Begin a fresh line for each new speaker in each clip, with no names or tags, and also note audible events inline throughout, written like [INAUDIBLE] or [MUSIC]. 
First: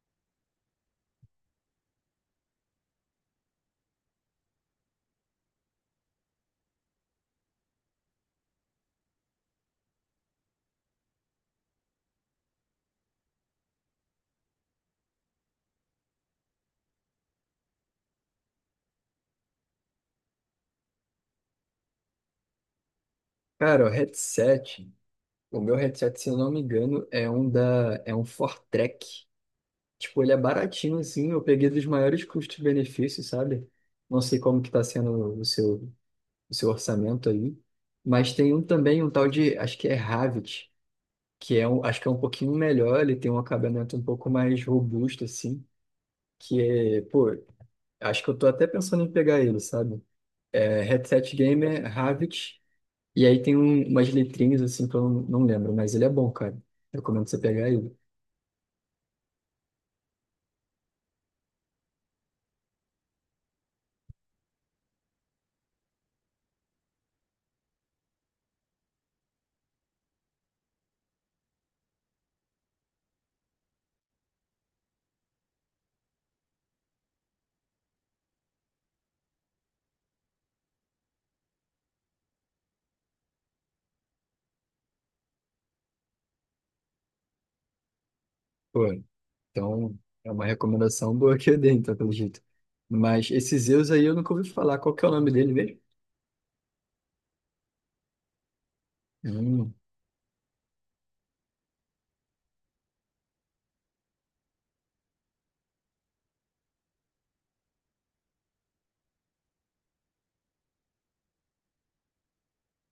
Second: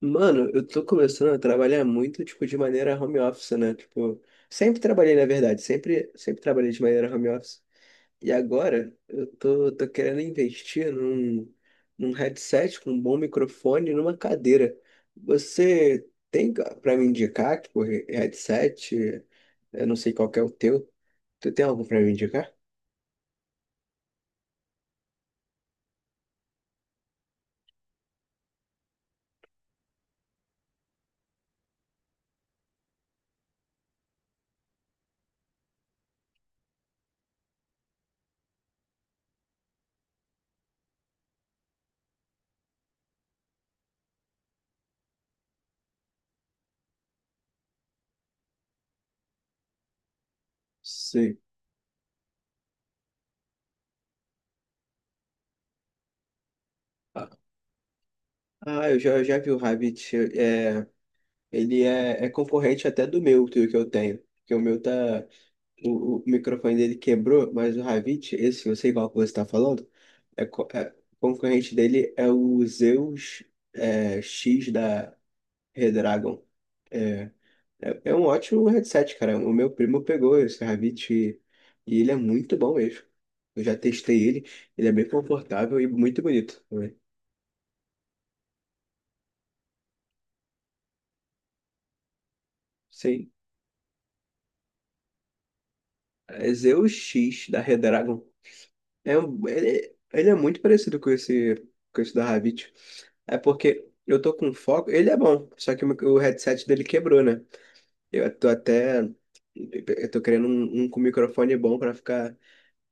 Mano, eu tô começando a trabalhar muito, tipo, de maneira home office, né? Tipo, sempre trabalhei, na verdade, sempre, sempre trabalhei de maneira home office. E agora eu tô querendo investir num headset com um bom microfone e numa cadeira. Você tem pra me indicar, tipo, headset? Eu não sei qual que é o teu. Tu tem algo pra me indicar?
Cara, o headset, o meu headset, se eu não me engano, é um Fortrek. Tipo, ele é baratinho assim, eu peguei dos maiores custos-benefícios, sabe? Não sei como que tá sendo o seu orçamento aí, mas tem um também, um tal de, acho que é Havit, que é um, acho que é um pouquinho melhor, ele tem um acabamento um pouco mais robusto assim, que é, pô, acho que eu tô até pensando em pegar ele, sabe? É, headset
Sim.
gamer Havit. E aí tem umas letrinhas assim que eu não lembro, mas ele é bom, cara.
Ah,
Recomendo você pegar ele.
ah, eu já vi o Rabbit. Ele é concorrente até do meu, do que eu tenho. Porque o meu tá. O microfone dele quebrou, mas o Ravit, esse eu sei qual que você está falando, o concorrente dele é o Zeus, X da Redragon. É, é um ótimo headset, cara. O meu primo pegou esse Ravit e ele é muito bom mesmo. Eu já testei ele, ele é bem confortável e muito bonito também.
Pô, então é uma recomendação boa que eu dei, então, pelo jeito.
Sim,
Mas esse Zeus aí eu nunca ouvi falar. Qual que é o nome dele mesmo?
é Zeus X da Redragon.
Hum,
Ele é muito parecido com esse da Havit. É porque eu tô com foco. Ele é bom, só que o headset dele quebrou, né? Eu tô até. Eu tô querendo um com microfone bom pra ficar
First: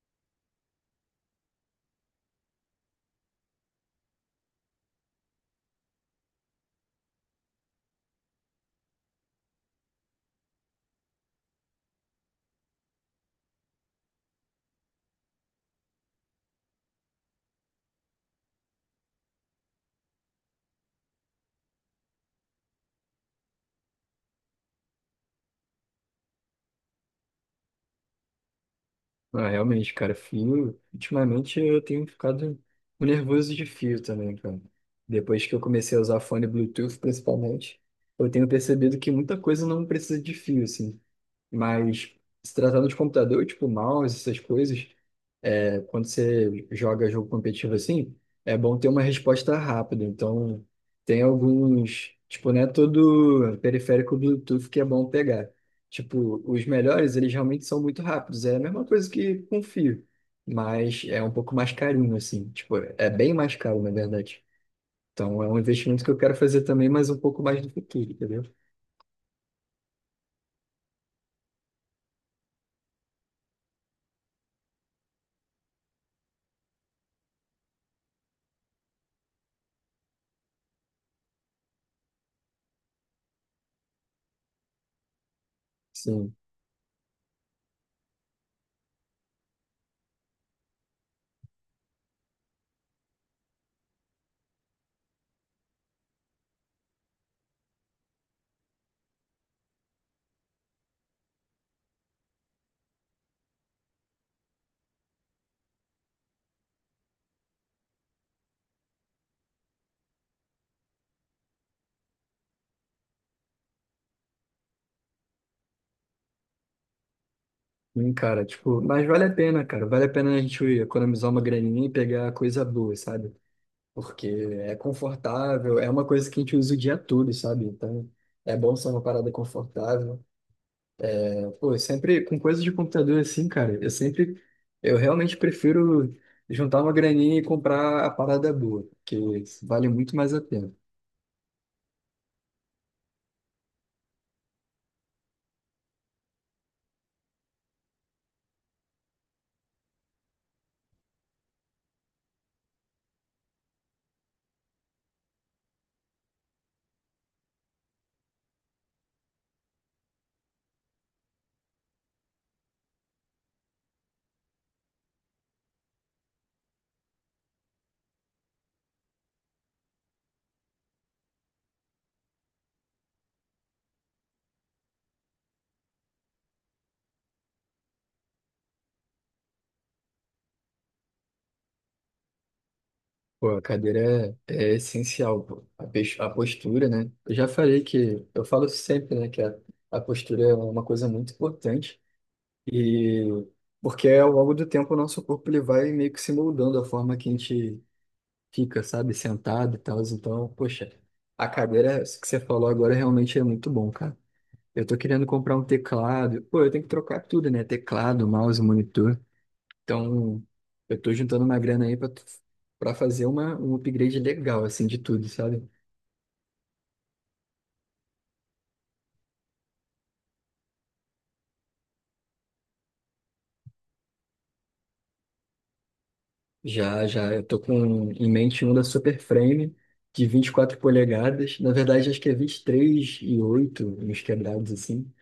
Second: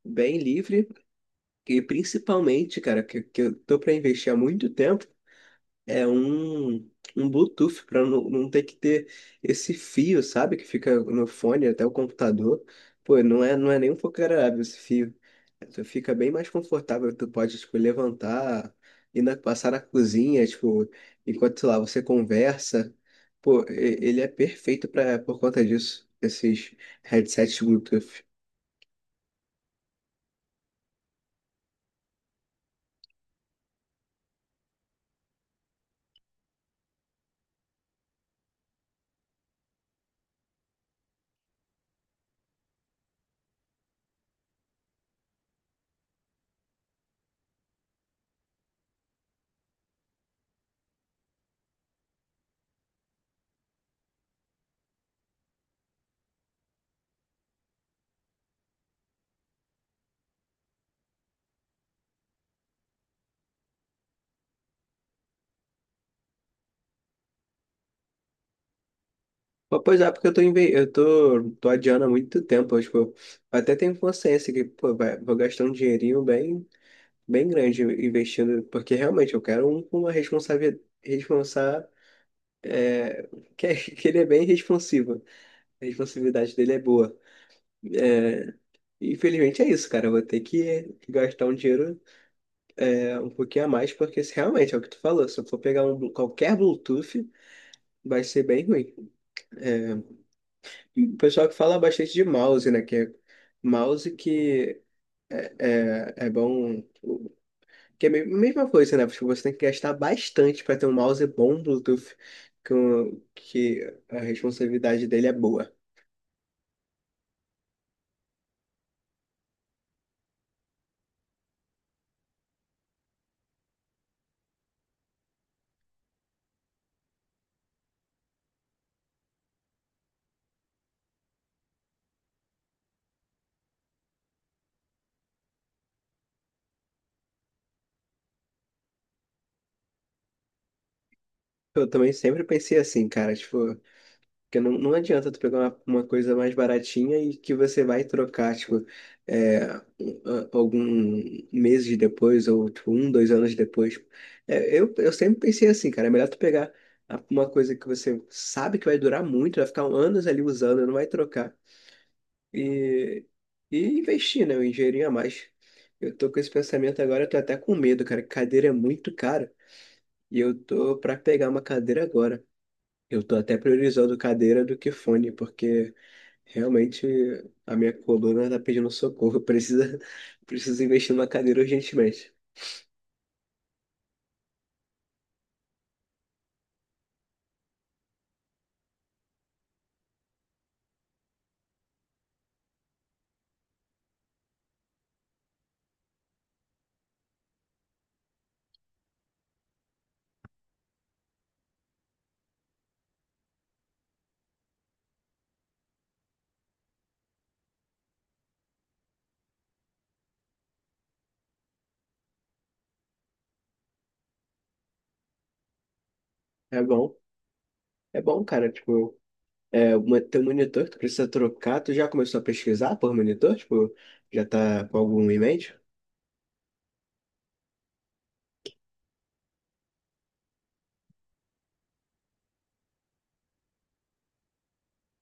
bem livre. E principalmente, cara, que eu tô pra investir há muito tempo. É um Bluetooth para não ter que ter esse fio, sabe? Que fica no fone até o computador. Pô, não é nem um pouco agradável esse fio. Tu fica bem mais confortável, tu pode, tipo, levantar, passar na cozinha, tipo, enquanto, sei lá, você conversa. Pô, ele é perfeito pra, por conta disso, esses headsets Bluetooth.
ah, realmente, cara, fio. Ultimamente eu tenho ficado nervoso de fio também, cara. Depois que eu comecei a usar fone Bluetooth, principalmente, eu tenho percebido que muita coisa não precisa de fio, assim. Mas se tratando de computador, tipo mouse, essas coisas. Quando você joga jogo competitivo assim, é bom ter uma resposta rápida. Então, tem alguns, tipo, não é todo periférico Bluetooth que é bom pegar. Tipo, os melhores, eles realmente são muito rápidos. É a mesma coisa que com fio, mas é um pouco mais carinho, assim. Tipo, é bem mais caro, na verdade. Então, é um investimento que eu quero fazer também, mas um pouco mais no futuro, entendeu?
Pô, pois é, porque eu tô adiando há muito tempo, eu, tipo, até tenho consciência que, pô, vai, vou gastar um dinheirinho bem bem grande investindo, porque realmente eu quero um com uma responsabilidade, responsa, é, que, é- [LAUGHS] que ele é bem responsivo. A
Sim.
responsividade dele é boa. É, infelizmente é isso, cara. Eu vou ter que gastar um dinheiro um pouquinho a mais, porque se realmente é o que tu falou. Se eu for pegar qualquer Bluetooth, vai ser bem ruim. É, e o pessoal que fala bastante de mouse, né? Que é mouse que é bom. Que é mesma coisa, né? Tipo, você tem que gastar bastante para ter um mouse bom Bluetooth, que a responsabilidade dele é boa.
Sim, cara, tipo, mas vale a pena, cara. Vale a pena a gente economizar uma graninha e pegar coisa boa, sabe? Porque é confortável, é uma coisa que a gente usa o dia todo, sabe? Então, é bom ser uma parada confortável. Pô, eu sempre com coisa de computador assim, cara, eu realmente prefiro juntar uma graninha e comprar a parada boa, porque vale muito mais a pena.
Eu também sempre pensei assim, cara, tipo, que não, não adianta tu pegar uma coisa mais baratinha e que você vai trocar, tipo, é, a- algum meses depois, ou tipo, um, 2 anos depois. É, eu sempre pensei assim, cara, é melhor tu pegar uma coisa que você sabe que vai durar muito, vai ficar anos ali usando, não vai trocar e, e investir, né? Eu ingerir a mais. Eu tô com esse pensamento agora, eu tô até com medo, cara. Que cadeira é muito cara e eu tô pra pegar uma cadeira agora. Eu tô até priorizando cadeira do que fone, porque realmente a minha coluna tá pedindo socorro. Eu [LAUGHS] preciso investir numa cadeira urgentemente.
Pô, a cadeira é, é essencial, pô. A postura, né? Eu já falei que, eu falo sempre, né, que a postura é uma coisa muito importante. E porque ao longo do tempo o nosso corpo ele vai meio que se moldando a forma que a gente fica, sabe, sentado e tal. Então, poxa, a cadeira, isso que você falou agora realmente é muito bom, cara. Eu tô querendo comprar um teclado. Pô, eu tenho que trocar tudo, né? Teclado, mouse, monitor. Então, eu tô juntando uma grana aí pra, pra fazer um upgrade legal, assim, de tudo, sabe?
É bom, é bom, cara. Tipo, teu monitor, que tu precisa trocar. Tu já começou a pesquisar por monitor? Tipo, já tá com algum em mente?
Já, já, eu tô com em mente um da Super Frame de 24 polegadas. Na verdade, acho que é 23 e 8, uns quebrados assim.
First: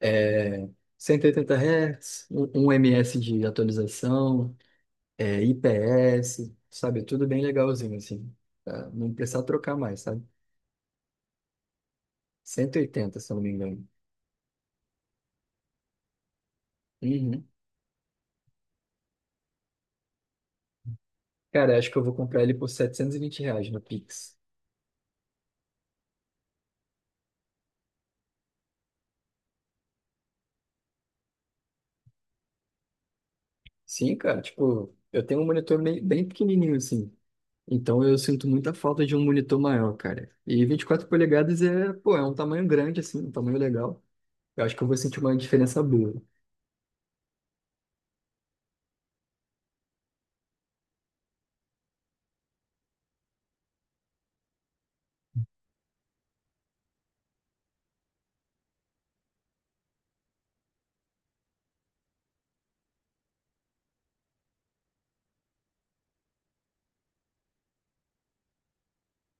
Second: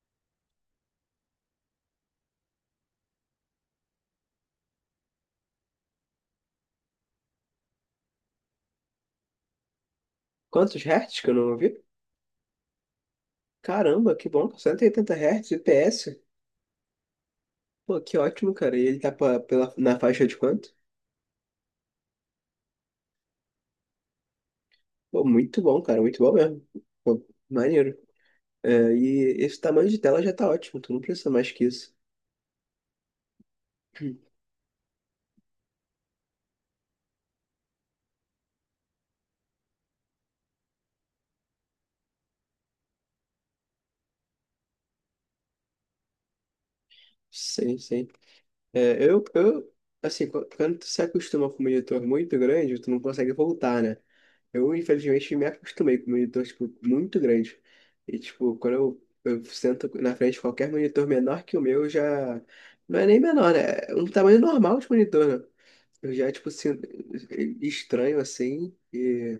É 180 Hz, um ms de atualização, é IPS, sabe? Tudo bem legalzinho assim. Pra não precisar trocar mais, sabe?
Quantos hertz que eu não ouvi?
180, se eu não me engano.
Caramba, que bom, 180 Hz, IPS.
Uhum.
Pô, que ótimo, cara. E ele tá na faixa de quanto?
Cara, acho que eu vou comprar ele por R$ 720 no Pix.
Pô, muito bom, cara, muito bom mesmo. Pô, maneiro. É, e esse tamanho de tela já tá ótimo, tu não precisa mais que isso.
Sim, cara, tipo, eu tenho um monitor bem pequenininho assim. Então eu sinto muita falta de um monitor maior, cara. E 24 polegadas é, pô, é um tamanho grande, assim, um tamanho legal. Eu acho que eu vou sentir uma diferença boa.
Sim, sim. É, eu, assim, quando tu se acostuma com um monitor muito grande, tu não consegue voltar, né? Eu, infelizmente, me acostumei com monitor, tipo, muito grande. E, tipo, quando eu sento na frente de qualquer monitor menor que o meu, eu já. Não é nem menor, né? É um tamanho normal de monitor, né? Eu já, tipo, sinto estranho, assim, e,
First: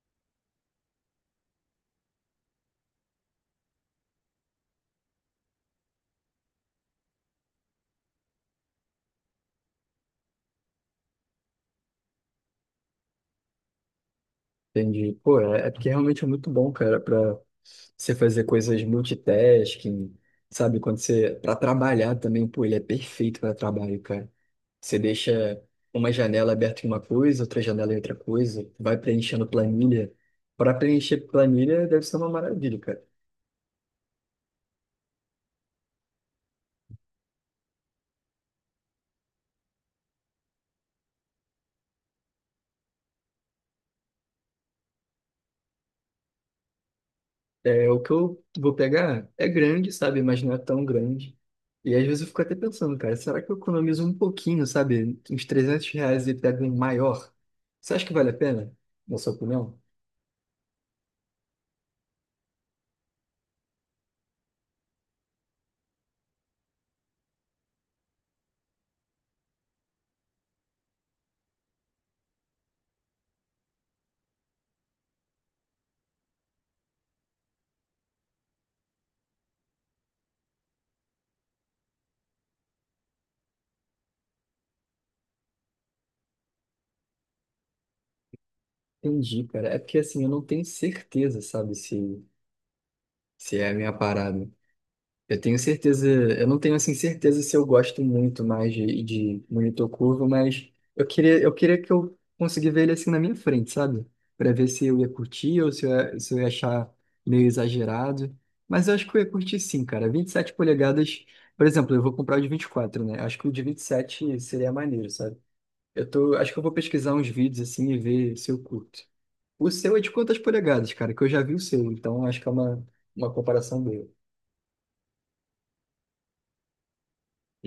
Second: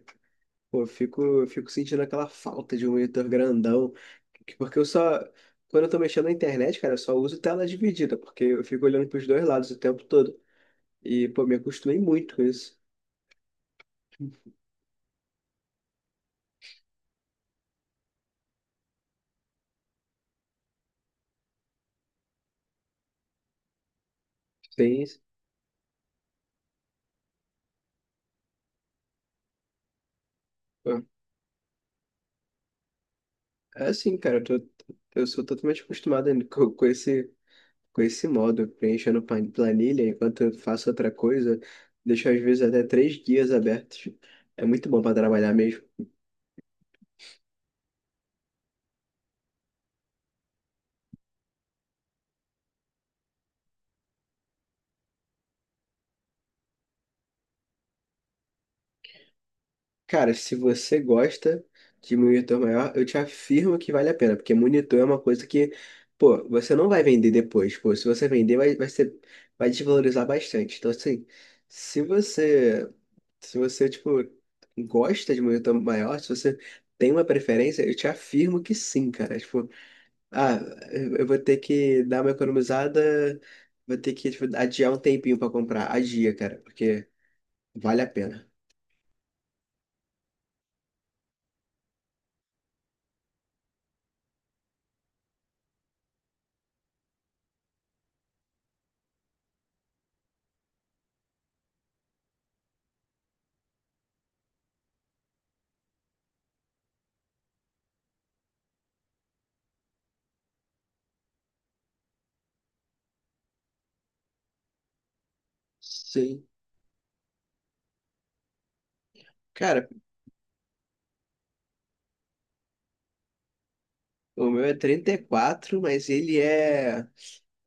pô, eu fico sentindo aquela falta de um monitor grandão, que, porque eu só. Quando eu tô mexendo na internet, cara, eu só uso tela dividida, porque eu fico olhando pros dois lados o tempo todo. E, pô, me acostumei muito com isso.
Entendi. Pô, é, é porque realmente é muito bom, cara, pra você fazer coisas multitasking, sabe? Quando você. Pra trabalhar também, pô, ele é perfeito pra trabalho, cara. Você
Tem.
deixa uma janela aberta em uma coisa, outra janela em outra coisa, vai preenchendo planilha. Pra preencher planilha deve ser uma maravilha, cara.
É assim, cara, eu sou totalmente acostumado ainda com esse modo, preenchendo planilha enquanto eu faço outra coisa, deixo às vezes até três guias abertos. É muito bom para trabalhar mesmo.
É, o que eu vou pegar é grande, sabe? Mas não é tão grande. E às vezes eu fico até pensando, cara, será que eu economizo um pouquinho, sabe? Uns R$ 300 e pego um maior? Você acha que vale a pena, na sua opinião?
Cara, se você gosta de monitor maior, eu te afirmo que vale a pena, porque monitor é uma coisa que, pô, você não vai vender depois, pô, se você vender vai ser, vai desvalorizar bastante. Então, assim, se você tipo, gosta de monitor maior, se você tem uma preferência, eu te afirmo que sim, cara. Tipo, ah, eu vou ter que dar uma economizada, vou ter que, tipo, adiar um tempinho pra comprar. Adia, cara, porque vale a pena.
Entendi, cara. É porque assim, eu não tenho certeza, sabe? Se é a minha parada. Eu tenho certeza, eu não tenho assim certeza se eu gosto muito mais de monitor curvo, mas eu queria que eu conseguisse ver ele assim na minha frente, sabe? Pra ver se eu ia curtir ou se eu ia achar meio exagerado. Mas eu acho que eu ia curtir sim, cara. 27 polegadas, por exemplo, eu vou comprar o de 24, né? Acho que o de 27 seria maneiro, sabe? Eu tô,
Sim.
acho que eu vou pesquisar uns vídeos assim e ver se eu curto. O
Cara,
seu é de quantas polegadas, cara? Que eu já vi o seu, então acho que é uma comparação boa.
o meu é 34, mas ele é.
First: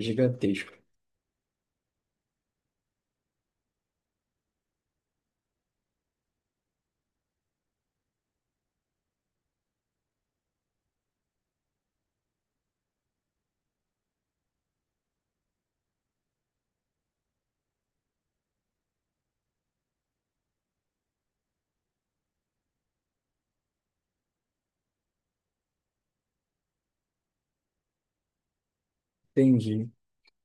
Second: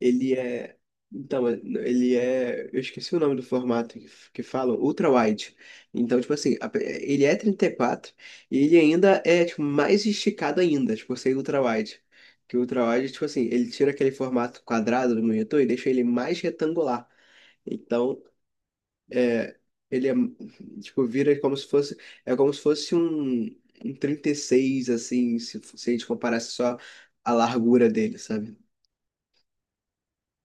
Ele é. Então, ele é. Eu esqueci o nome do formato que falam, ultra-wide. Então, tipo assim, ele é 34 e ele ainda é tipo, mais esticado ainda, tipo, ser ultra-wide. Que o ultra-wide, tipo assim, ele tira aquele formato quadrado do monitor e deixa ele mais retangular. Então, é, ele é. Tipo, vira como se fosse. É como se fosse um, um 36 assim, se a gente comparasse só a largura dele, sabe?
Entendi.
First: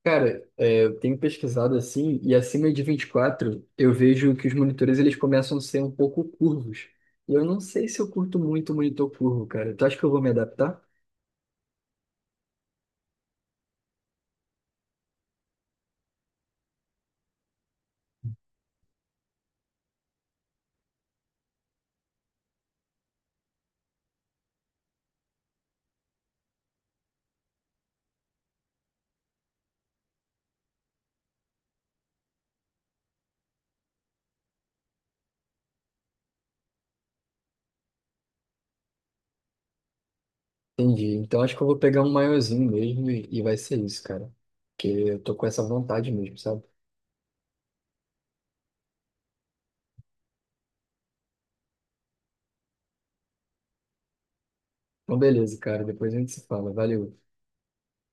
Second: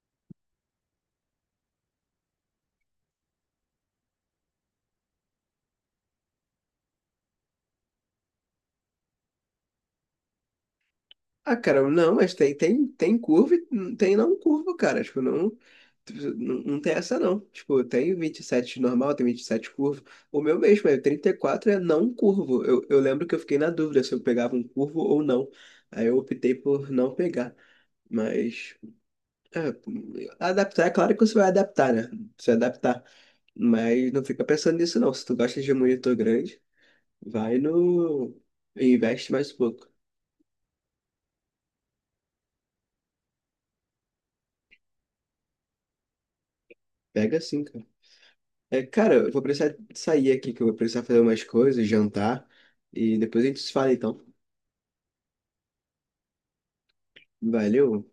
Cara, é, eu tenho pesquisado assim, e acima de 24 eu vejo que os monitores eles começam a ser um pouco curvos. E eu não sei se eu curto muito o monitor curvo, cara. Tu acha que eu vou me adaptar?
Ah, cara, não, mas tem, tem, curva e não tem não curva, cara. Tipo, não, não, não tem essa não. Tipo, tem 27 normal, tem 27 curvo. O meu mesmo é 34 é não curvo. Eu lembro que eu fiquei na dúvida se eu pegava um curvo ou não. Aí eu optei por não pegar. Mas, é, adaptar, é claro que você vai adaptar, né? Você adaptar. Mas não fica pensando nisso não. Se tu gosta de monitor grande, vai no. Investe mais um pouco.
Entendi. Então acho que eu vou pegar um maiorzinho mesmo e vai ser isso, cara. Porque eu tô com essa vontade mesmo, sabe?
Pega sim, cara. É, cara, eu vou precisar sair aqui, que eu vou precisar fazer umas coisas, jantar, e depois a gente se fala, então.
Então beleza, cara. Depois a gente se fala. Valeu.
Valeu.